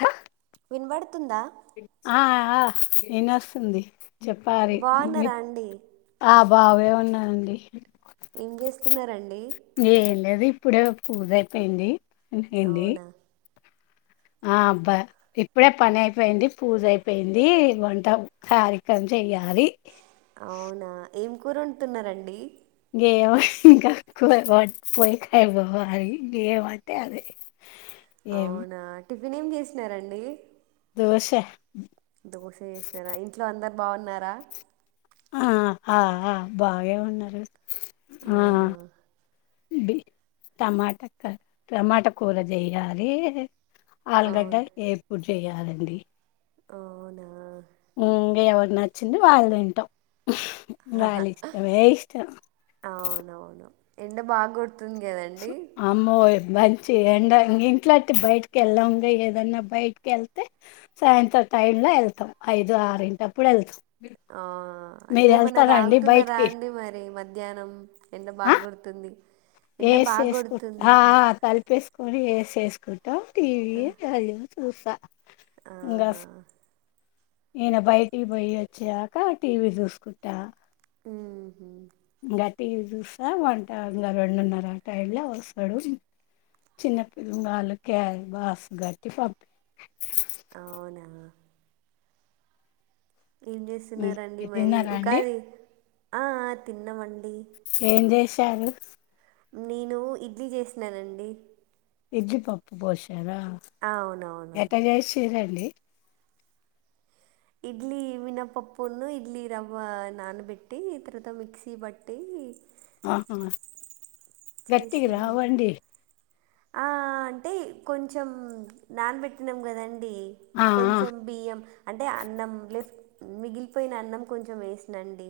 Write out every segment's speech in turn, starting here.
హ వినబడుతోంద ఆ ఆ నేను వస్తుంది చెప్పాలి బాగున్నారా అండి ఆ బాగే ఉన్నాండి ఏం చేస్తున్నారండి ఏం లేదు ఇప్పుడే పూజ అయిపోయింది ఏంది అవునా ఆ అబ్బా ఇప్పుడే పని అయిపోయింది పూజ అయిపోయింది వంట కార్యక్రమం చెయ్యాలి అది అవునా ఏం కూరొండుతున్నారండి ఏమో ఇంకా కూర వండాలి ఇంకా ఏమంటే అదే ఏం అవునా టిఫిన్ ఏం చేసినారండి దోసె దోస చేసినారా ఇంట్లో అందరు బావున్నారా ఆ ఆ బాగే ఉన్నారు ఆ అవునా బి టమాట టమాటా కూర చేయ్యాలి ఆల్గడ్ అవును ఏపుడి చేయాలండి అవునా ఇంకా ఎవరు నచ్చింది వాళ్ళు తింటాం వాల ఇష్టే ఇష్టం అవునవును ఎండ బాగా గోడ అవున్ కదండి అమ్మోయ్! మంచి ఎండ ఇంగా ఇంట్లోట్టి బయటకి వెళ్దాము ఏదన్నా బయటకి వెళ్తే సాయంత్రం టై లో వెళ్తాం ఐదు ఆరింటప్పుడు వెళ్తాం ఆ అంటే మన తాగుతున్నారా బయటికి? అండి మరి మ మధ్యాహ్నం ఎండ బా ఆ! కొడుతుంది ఎండ బా కొడుతుంది కదా కుడి ఎసెస్కు టీవీ అ ఊసా ఆహా ఈయన బయటికి పోయి వచ్చినాక టీవీ చూసుకుంటా ఉ గట్టి చూస్తా వంట ఇంగ రెండున్నార టైమ్ ల వస్తడు చిన్న పిల్లంగాలు క బాక్స్ గట్టి పంపి అవునా ఏం చేస్తున్నారండి మరి తిన్నారా అండి ఉగాది ఆ తిన్నమండి ఏం చేసి తారు నేను ఇడ్లీ చేసినానండి ఇడ్లీ పప్పు పోష ఎర ఆ, అవునవును ఎట్టా చేషిర ట్ లే ఇడ్లీ మినపప్పును ఇడ్లీ రవ్వ నానబెట్టి తర్వాత మిక్సీ బట్టి అ చేస్తం అట్ట ఆ అంటే కొంచెం నానబెట్టినాం కదండి ఆ అ ఆ కొంచెం బియ్యం అంటే అన్నం లెఫ్ట్ మిగిలిపోయిన అన్నం కొంచెం వేసినండి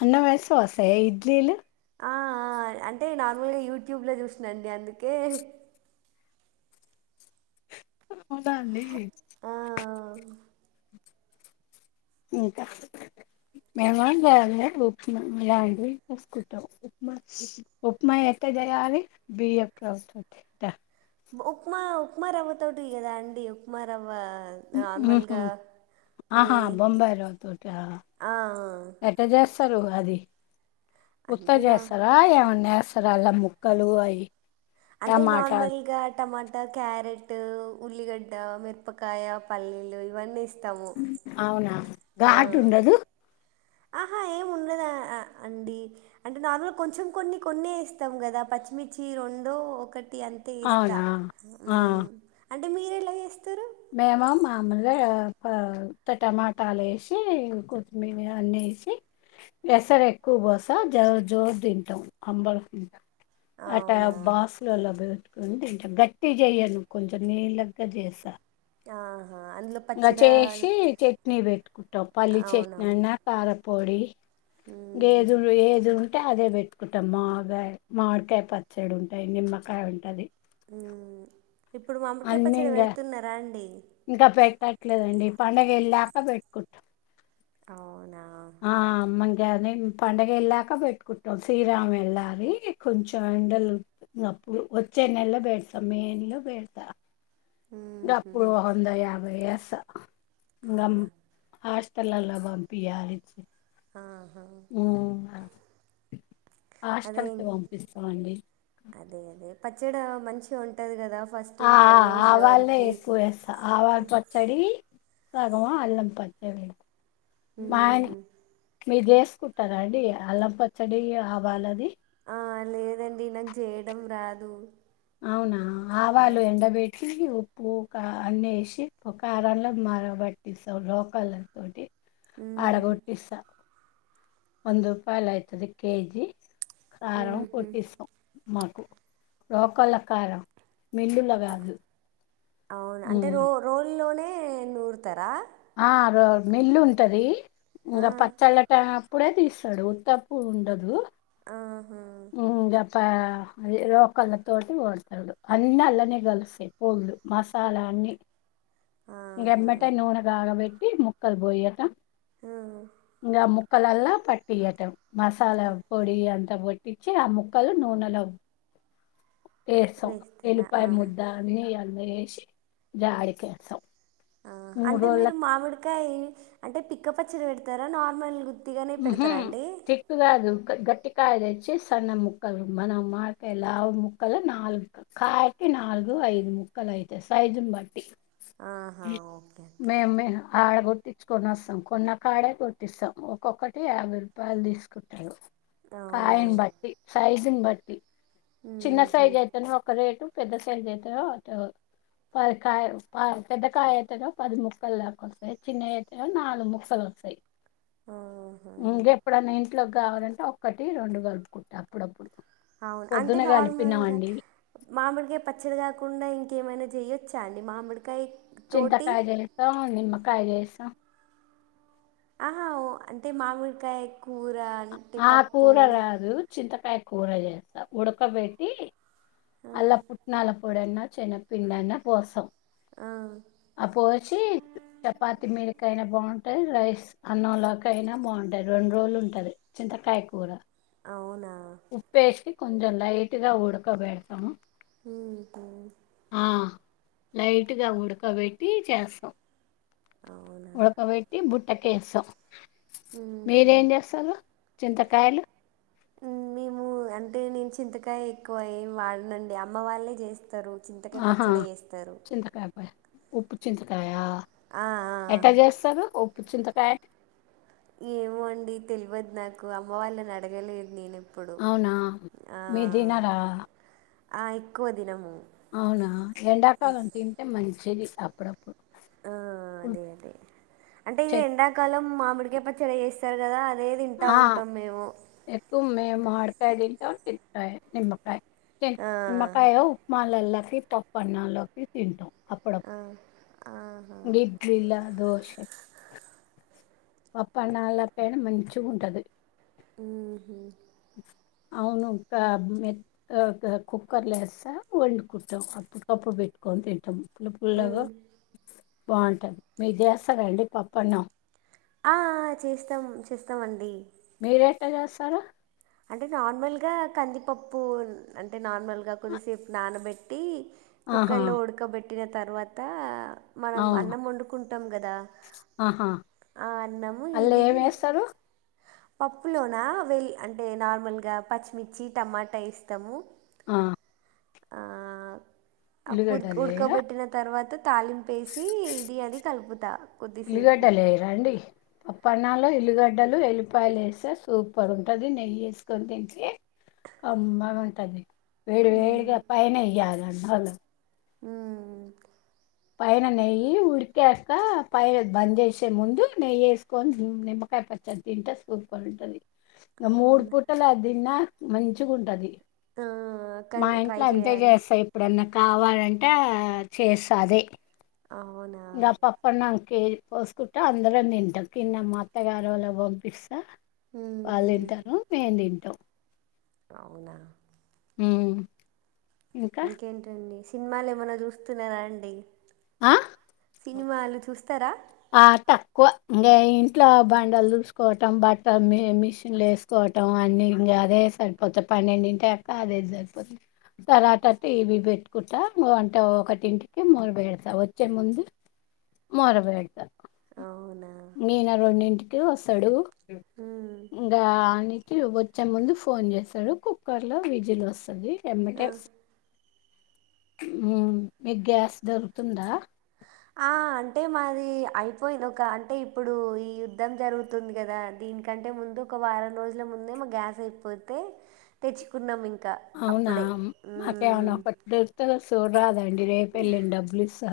అన్నం ఎస్తే వస్తాయా ఇడ్లీలు అ అంటే నార్మల్గా యూట్యూబ్లో చూసాండి అందుకే ఉంట అండి ఆ ఇంకా మేమ ఉప్మాలాంసుకుంటాం ఉప్మా ఉప్మా ఎట్ట చేయాలి బియ్య ప్రతుందిద ఉప్మా ఉప్మా రవ్వ తోటి గదా అండి ఉప్మా రవ్వ నార్మల్గా ఆహా వే బొంబైయి రవ్వతో టా ఆ, ఎట్ట జస్త తరు ఉగాది అంటే ఉత్తది నా చేస్తరా ఎమన్ ఎస్ రాళ్ళ ముక్కలు అయి అంటే నార్మల్ గా టమాటా క్యారెట్ ఉల్లిగడ్డ మిరపకాయ పల్లీలు ఇవన్నిస్ అవునా గాటు ఉండదు ఆహా ఏం ఉండదా అండి అంటే నార్మల్గా కొంచెం కొన్ని కొన్ని ఇస్తాం కదా పచ్చిమిర్చి రెండో ఒకటి ఇగ అంతే ఇస్తా అవునా ఉ మీరు ఎలా చేస్తారు మేమా మామూలుగా ప ఉత్త టమాటాలేసి కొత్తిమీర ఆన్ని ఏసి రసరెక్కువ పోసా జో జోరు తింటాం అందరూ అట్ట అవునా బాస్లులల్ల బోట్ కొని తింటం గట్టిగ చెయ్యను కొంచెం నీళ్ళగ్గా చేసా ఆ ఇంకా చేసి చట్నీ పెట్టుకుంటా పల్లి చట్నీ అవునవును అయినా కార ప్పొడి మ్మ్. గేదుల్ ఏదున్ టే అదే పెట్టుకుంటాం మాగాయ మామిడికాయ పచ్చడుంటాయి నిమ్మకాయ ఉంటది ఊమ్మ్ ఇప్పుడు మామిడికాయ అన్ని పచ్చడ పెడుతున్నారా అండి ట్టట్లేదండి పండగెళ్ళాక పెట్టుకుంటాం అవునా ఆ మంగ్ గానిం పండగెళ్ళాక పెట్టుకుంటాం సీరాం ఎళ్ళాలి కొంచెం ఎండలున్నప్పుడు వచ్చే నెలలో పెడతాం మే నెల్లో పెడతా గప్పుడు మ్మ్హ్. వంద యాభైయ్య స గమ్ అవునా ఆస్ పిల్లల్ల పంపియ్యాలిచ్చి ఆహా. ఉమ్మ్ అదే హాస్టల్కి పంపిస్తమండి పచ్చడ మంచిగా ఉంటది కదా ఫస్ట్ ఆ పది ఆ రోజుల ఆవాలు వరకు ఎక్కువ ఏస్తా ఆవాలు పచ్చడి సగము అల్లం పచ్చడి మా ఆయన ఊహు మీరు చేసుకుంటారా అండి అల్లం పచ్చడి ఆవాలది ఆ లేదండి నాకు చెయ్యడం రాద్ దు అవునా ఆవాలు ఎండబెట్ ఊహూ ఉప్పు కా అన్నీ ఏషి ప్పు కారంలో మరబెట్టిస్తాం రోకళ్ళతోటి ఆడగొట్టిస్తా వంద రూపాయలైతది కేజి కారం కొట్టిస్తం మాకు లోకల్ల కారం మిల్లుల్ల గాదు అవును అంటే రో రోజుల్లోనే అంటే నూరుతరా ఆ రో మెల్లు ఉంటది. ఆ, ఇంగ పచ్చళ్ళట ఇప్పుడే తీస్తడు తక్కువుండదు. ఆహా! ఊ గప్ప రోకల్ల తోటి కోడతాడు. అన్నీ అల్లనే కలుస్తాయి పులు మసాలా అన్నీ ఆహా ఎమ్మటే నూనె కాగబేట్ ట్టీ ముక్కల్ బోయట గా ముక్ క్కలల్లా పట్టియటం. మసాలా పొడి అం [unintelligible] తెచ్చి ఆ ముక్కలు నూనెలో ఎస్సం వేస్తారా ఎల్లిపాయ ఆహా ముద్ద అని అన్ని జాడికేస్సం. ఆ అంటే మీరు మామిడికాయి అంటే పి చ్చపచ్చడి పెడతారా నార్మల్ గు ఉహు చెక్కుగాదు గట్టి కాయ తెచ్చి సన్న ముక్కలు మనం మామిడికాయ లావు ముక్కలు నాలుగు కాయకి నాలుగు ఐదు ముక్కలు అయితయి సైజుని బట్టి ఆహా! ఓకే. ఓకే. మేమ్ మే ఆడగో తెచ్చుకొని వస్తాం కొన్నా కాడే కొట్టిస్తాం ఓ ఒకోక్కటి యాభై రూపాయలు తీసుకుంటారు. అవునా? కాయని బట్టి సైజిన్ బట్ టి. చిన్న హుహు. సైజ్ అయితేనే ఒక్క రేటు పెద్ద సైజు అయితేనో అటు పది కాయ ప పెద్ద కాయ అయితేనో పది ముక్కలు దాకా వస్తాయి చిన్నవి అయితేనో నాలుగు ముక్కలు వస్తాయి. ఆహా! ఇంకెప్పుడన్నా ఇంట్లోకి కావాలంటే ఒక్కటి రెండు కలుపుకుంటా అప్పుడప్పుడు అవును అంటే పొద్దున నార్మల్గా కలిపినామండి మామిడిగాయపచ్చడి కాకుండా ఇంకా. ఏమైనా చేయ్యొచ్చా అండి మామిడికాయ తోటి? చింతకాయ చేస్తాం, నిమ్మకాయ చే స ఆహా! ఓ అంటే మామిడికాయ కూర అంటే ఆ పప్పు. కూర గాదు చింత కాయ కూర చేస్తా ఉడకబెట్టి ఆ! అల్ల పుట్నాల పోడన్న శనగ పిండన్న పోస్సం. ఆ! అపోచ్చి చపాతి మే ఎయినా బాగుంటాయి రైస్ అన్నంలోకైనా అయినా బాగుంటాయి రెండు రోజులు ఉంటది. చింతకాయ కూరా అవునా ఉప్పేసి కొంచెం లైట్ గా ఉడకబెడతాము. ఉహు లైట్ గా ఉడకబెట్టి చేస్తాం. అవునా? ఉడకబెట్టి బుట్ ఏకేేసం మీరేం చేస్తారు? చింతకాయలు ఊ మేము అంటే నేను చింతకాయ ఎక్కువ ఏమి వాడనండి. అమ్మ వాళ్ళే చేస్త స్తారు చింతకాయ ఆహా పచ్చడి వేస్తారు. చింతకాయ ప ఉప్పు చింతకాయా ఆ. ఎట్ట చేస్తారు? చింతకాయ ఏమో అండి తెలివదు నాకు అమ్మ వాళ్ళని అడగలేదు నేను. ఎప్పుడు అవునా ఆ, మీర్ తినరా ఆ ఎక్కువ దినము అవునా ఎండాకాలం తింటే మంచి నే తిన్నాప్పుడప్పుడు ఆ అదే అదే అంటే ఈ చెట్ ఎండాకాలం మా మిడికాయ పచ్చడి చేస్తారు కదా అదే తింటా ఆ ఉంటాం మేము ఎక్కుమె మాడు సైడింట ఉంటాయి నిమ్మకాయ కె ఆ, నిమ్మకాయ ఉప్మా లల్లా పప్పన్నాలోకి తింటాం అప్పడం ఆ, గిడ్లిల్లా దోషే పప్ప అ నాళ పెనా మంచిగాఉంటది. ఊహు అవును క మెత్త కుక్కర్ లస్స వండుకుంటాం. అపుడపుడుకి పెట్టుకుని తింటాం. పుల్లపుల్లగా మ్. బాగుంటది మీరు చేస్తారండి పప్పన్నం అ అ చేస్తాం చేస్తామండి మీరేట్ట చేస్తారు అంటే నార్మల్గా కందిపప్పు అంటే నార్మల్గా కొద్దిసేపు నానబెట్టి ఆహా! కుక్కర్ లో డుకబె పెట్టిన తర్వాత మనం ఆ! అన్నం వండుకుంటాం కదా ఆహా! ఆ అన్నము అల్ల ఇది ఏమేస్తారు? పప్పులోన వెళ్ అంటే నార్మల్గా పచ్చిమిర్చి టమాటా ఎస్తాము ఆ ఆ ఉర్ ఉల్లిగడ్డలు వేయరా ఉడకబెట్టిన తర్వాత తాలింపేసి ఇది అది కలుపు త ఉల్లిగడ్డలెయ్యరండి పప్ప అన్నలో ఉల్లుగడ్డలు ఎల్లిపాయలు వేస్తే సూపర్ ఉంటది నెయ్యి వేసుకొని తింటే కమ్మగా ఉంటది వేడి వేడి మ్మ్. గా పైన ఎయ్యాలా అల ఉమ్ పైన నెయ్యి ఉడికాక పైన బంద్ చేసే ముందు నెయ్యేసుకొని నిమ్మకాయ పచ్చడ తింటే సూపర్ ఉంటది ఇగ మూడు అవునా పుటలా అదిన్న మంచిగా ఉంటది ఆ, కానీ మా ట్రై ఇంట్లో అంతే చేయాలి చేస్తా ఎప్పుడన్న కావాలంటే చేస్త అది అవునా ఇగ పప్పన్నం కే పోసుకుంటా అందరం తింటాం కింద మా అత్తగారు వాళ్ళకి పంపిస్తా ఊహూ. వాళ్ళు తింటారు మేము తింటాం అవునా ఉమ్ ఇంకా ఇంకేంటండి సినిమాలు ఏమన్నా చూస్తున్నార అండి. ఆ సినిమాలు చూస్తారా ఆ తక్కువ ఇంకా ఇంట్లో బండలు దూడుసుకోవటం బట్టలు మిషన్లు వేసుకోవటం అన్ని ఇంగ అదే సరిపోతాంది పన్నెండింటి అకా అదే సరిపోతది తర్వాత టీవీ పెట్టుకుంటా వంట ఒకటింటికి మొదలుపెడతా వచ్చే ముందు మొదలుపె అవునా ఇనా రెండింటికి వస్తాడు మ్మ్. గాని వచ్చే ముందు ఫోన్ చేస్తడు. కుక్కర్ లో విజిల్ వస్తది. ఆ. ఎమ్మటే స్ హ్ మీకు గ్యాస్ దొరుకుతుందా. ఆ అంటే మాది అయిపోయింది. ఒక అంటే ఇప్పుడు ఈ యుద్ధం జరుగుతుంది కదా, దీనికంటే ముందు ఒక వారం రోజుల ముందే మా గ్యాస్ అయిపోతే తెచ్చుకున్నాం ఇంకా అవునా అప్పుడే మ్మ్. మాకేయి [inaudible] చూడరాదు అం డి రేపే ఎళ్ళండి డబ్బులు ఇస్తా.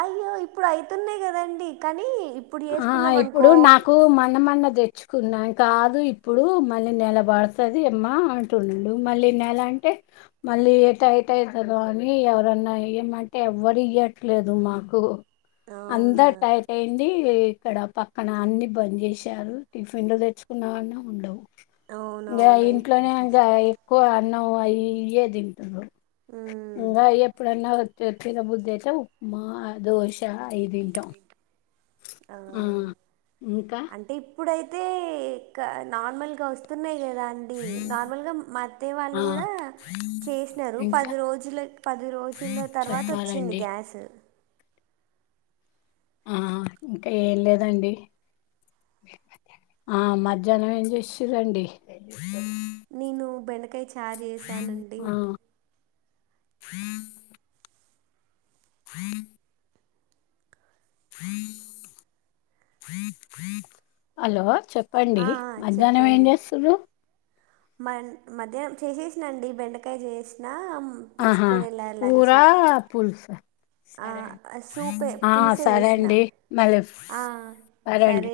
అయ్యో ఇప్పుడు అయితున్నయి కదండి. కానీ ఇప్పుడు ఆహా చేసుకున్నాం ఇప్పుడు అనుకో నాకు మొన్న మొన్న తెచ్చుకున్నా కాదు ఇప్పుడు మళ్ళీ నెల పడుతది అమ్మా అంటుండు. మళ్ళీ నెల అంటే మళ్ళీ ఏ టైట్ అయితదో అనీ ఎవరన్నా ఇయమంటే ఎవరు ఇయ్యట్లేదు మాకు అంత అవునా టైట్ అయి ంది ఇక్కడ పక్కన అన్ని బంద్ చేశారు. టిఫిన్లు తెచ్చుకున్నామన్నా ఉండవు. ఇంగా అవునవును ఇంట్లోనే ఇప్పుడు ఇంగా కష్టం ఎక్కువ అన్నం అయి ఇయే దింటుర్రు. మ్మ్. ఇంగా ఎప్పుడన్నా వచ్చే తిన బుద్ది అయితే ఉప్మా, దోష అయి తింటం. ఆ ఇంకా అంటే ఇప్పుడైతే క నార్మల్ గా వస్తున్నయి. లేదా అండి నార్మల్గా మా అత్తేయ ఆ వాళ్ళు కూడా చేసినరు ఇంకా పది రోజులకి పది రోజుల తర్వాత వచ్చింది చెప్పాలండి గ్యాస్. ఆహా ఇంకా ఏం లేదండి ఆ మధ్యాహ్నం ఏం చేశింరండి. నేను బెండకాయ చ చార్ చేసానండి. హను ఫ హలో చెప్పండి ఆ! మధ్యాహ్నం ఏంచేస్తుర్రు. మ మధ్యాహ్నం చేసేసినండి బెండకాయ చేసినా ఆహా తీసుకొని ఎళ్ళారు లంచ్. కూరా పులుసా. ఆ! సరే సూపే ఆ పులుసే సరే చేసిన. అండి మళ్ళీ ఆ! సరే అండి.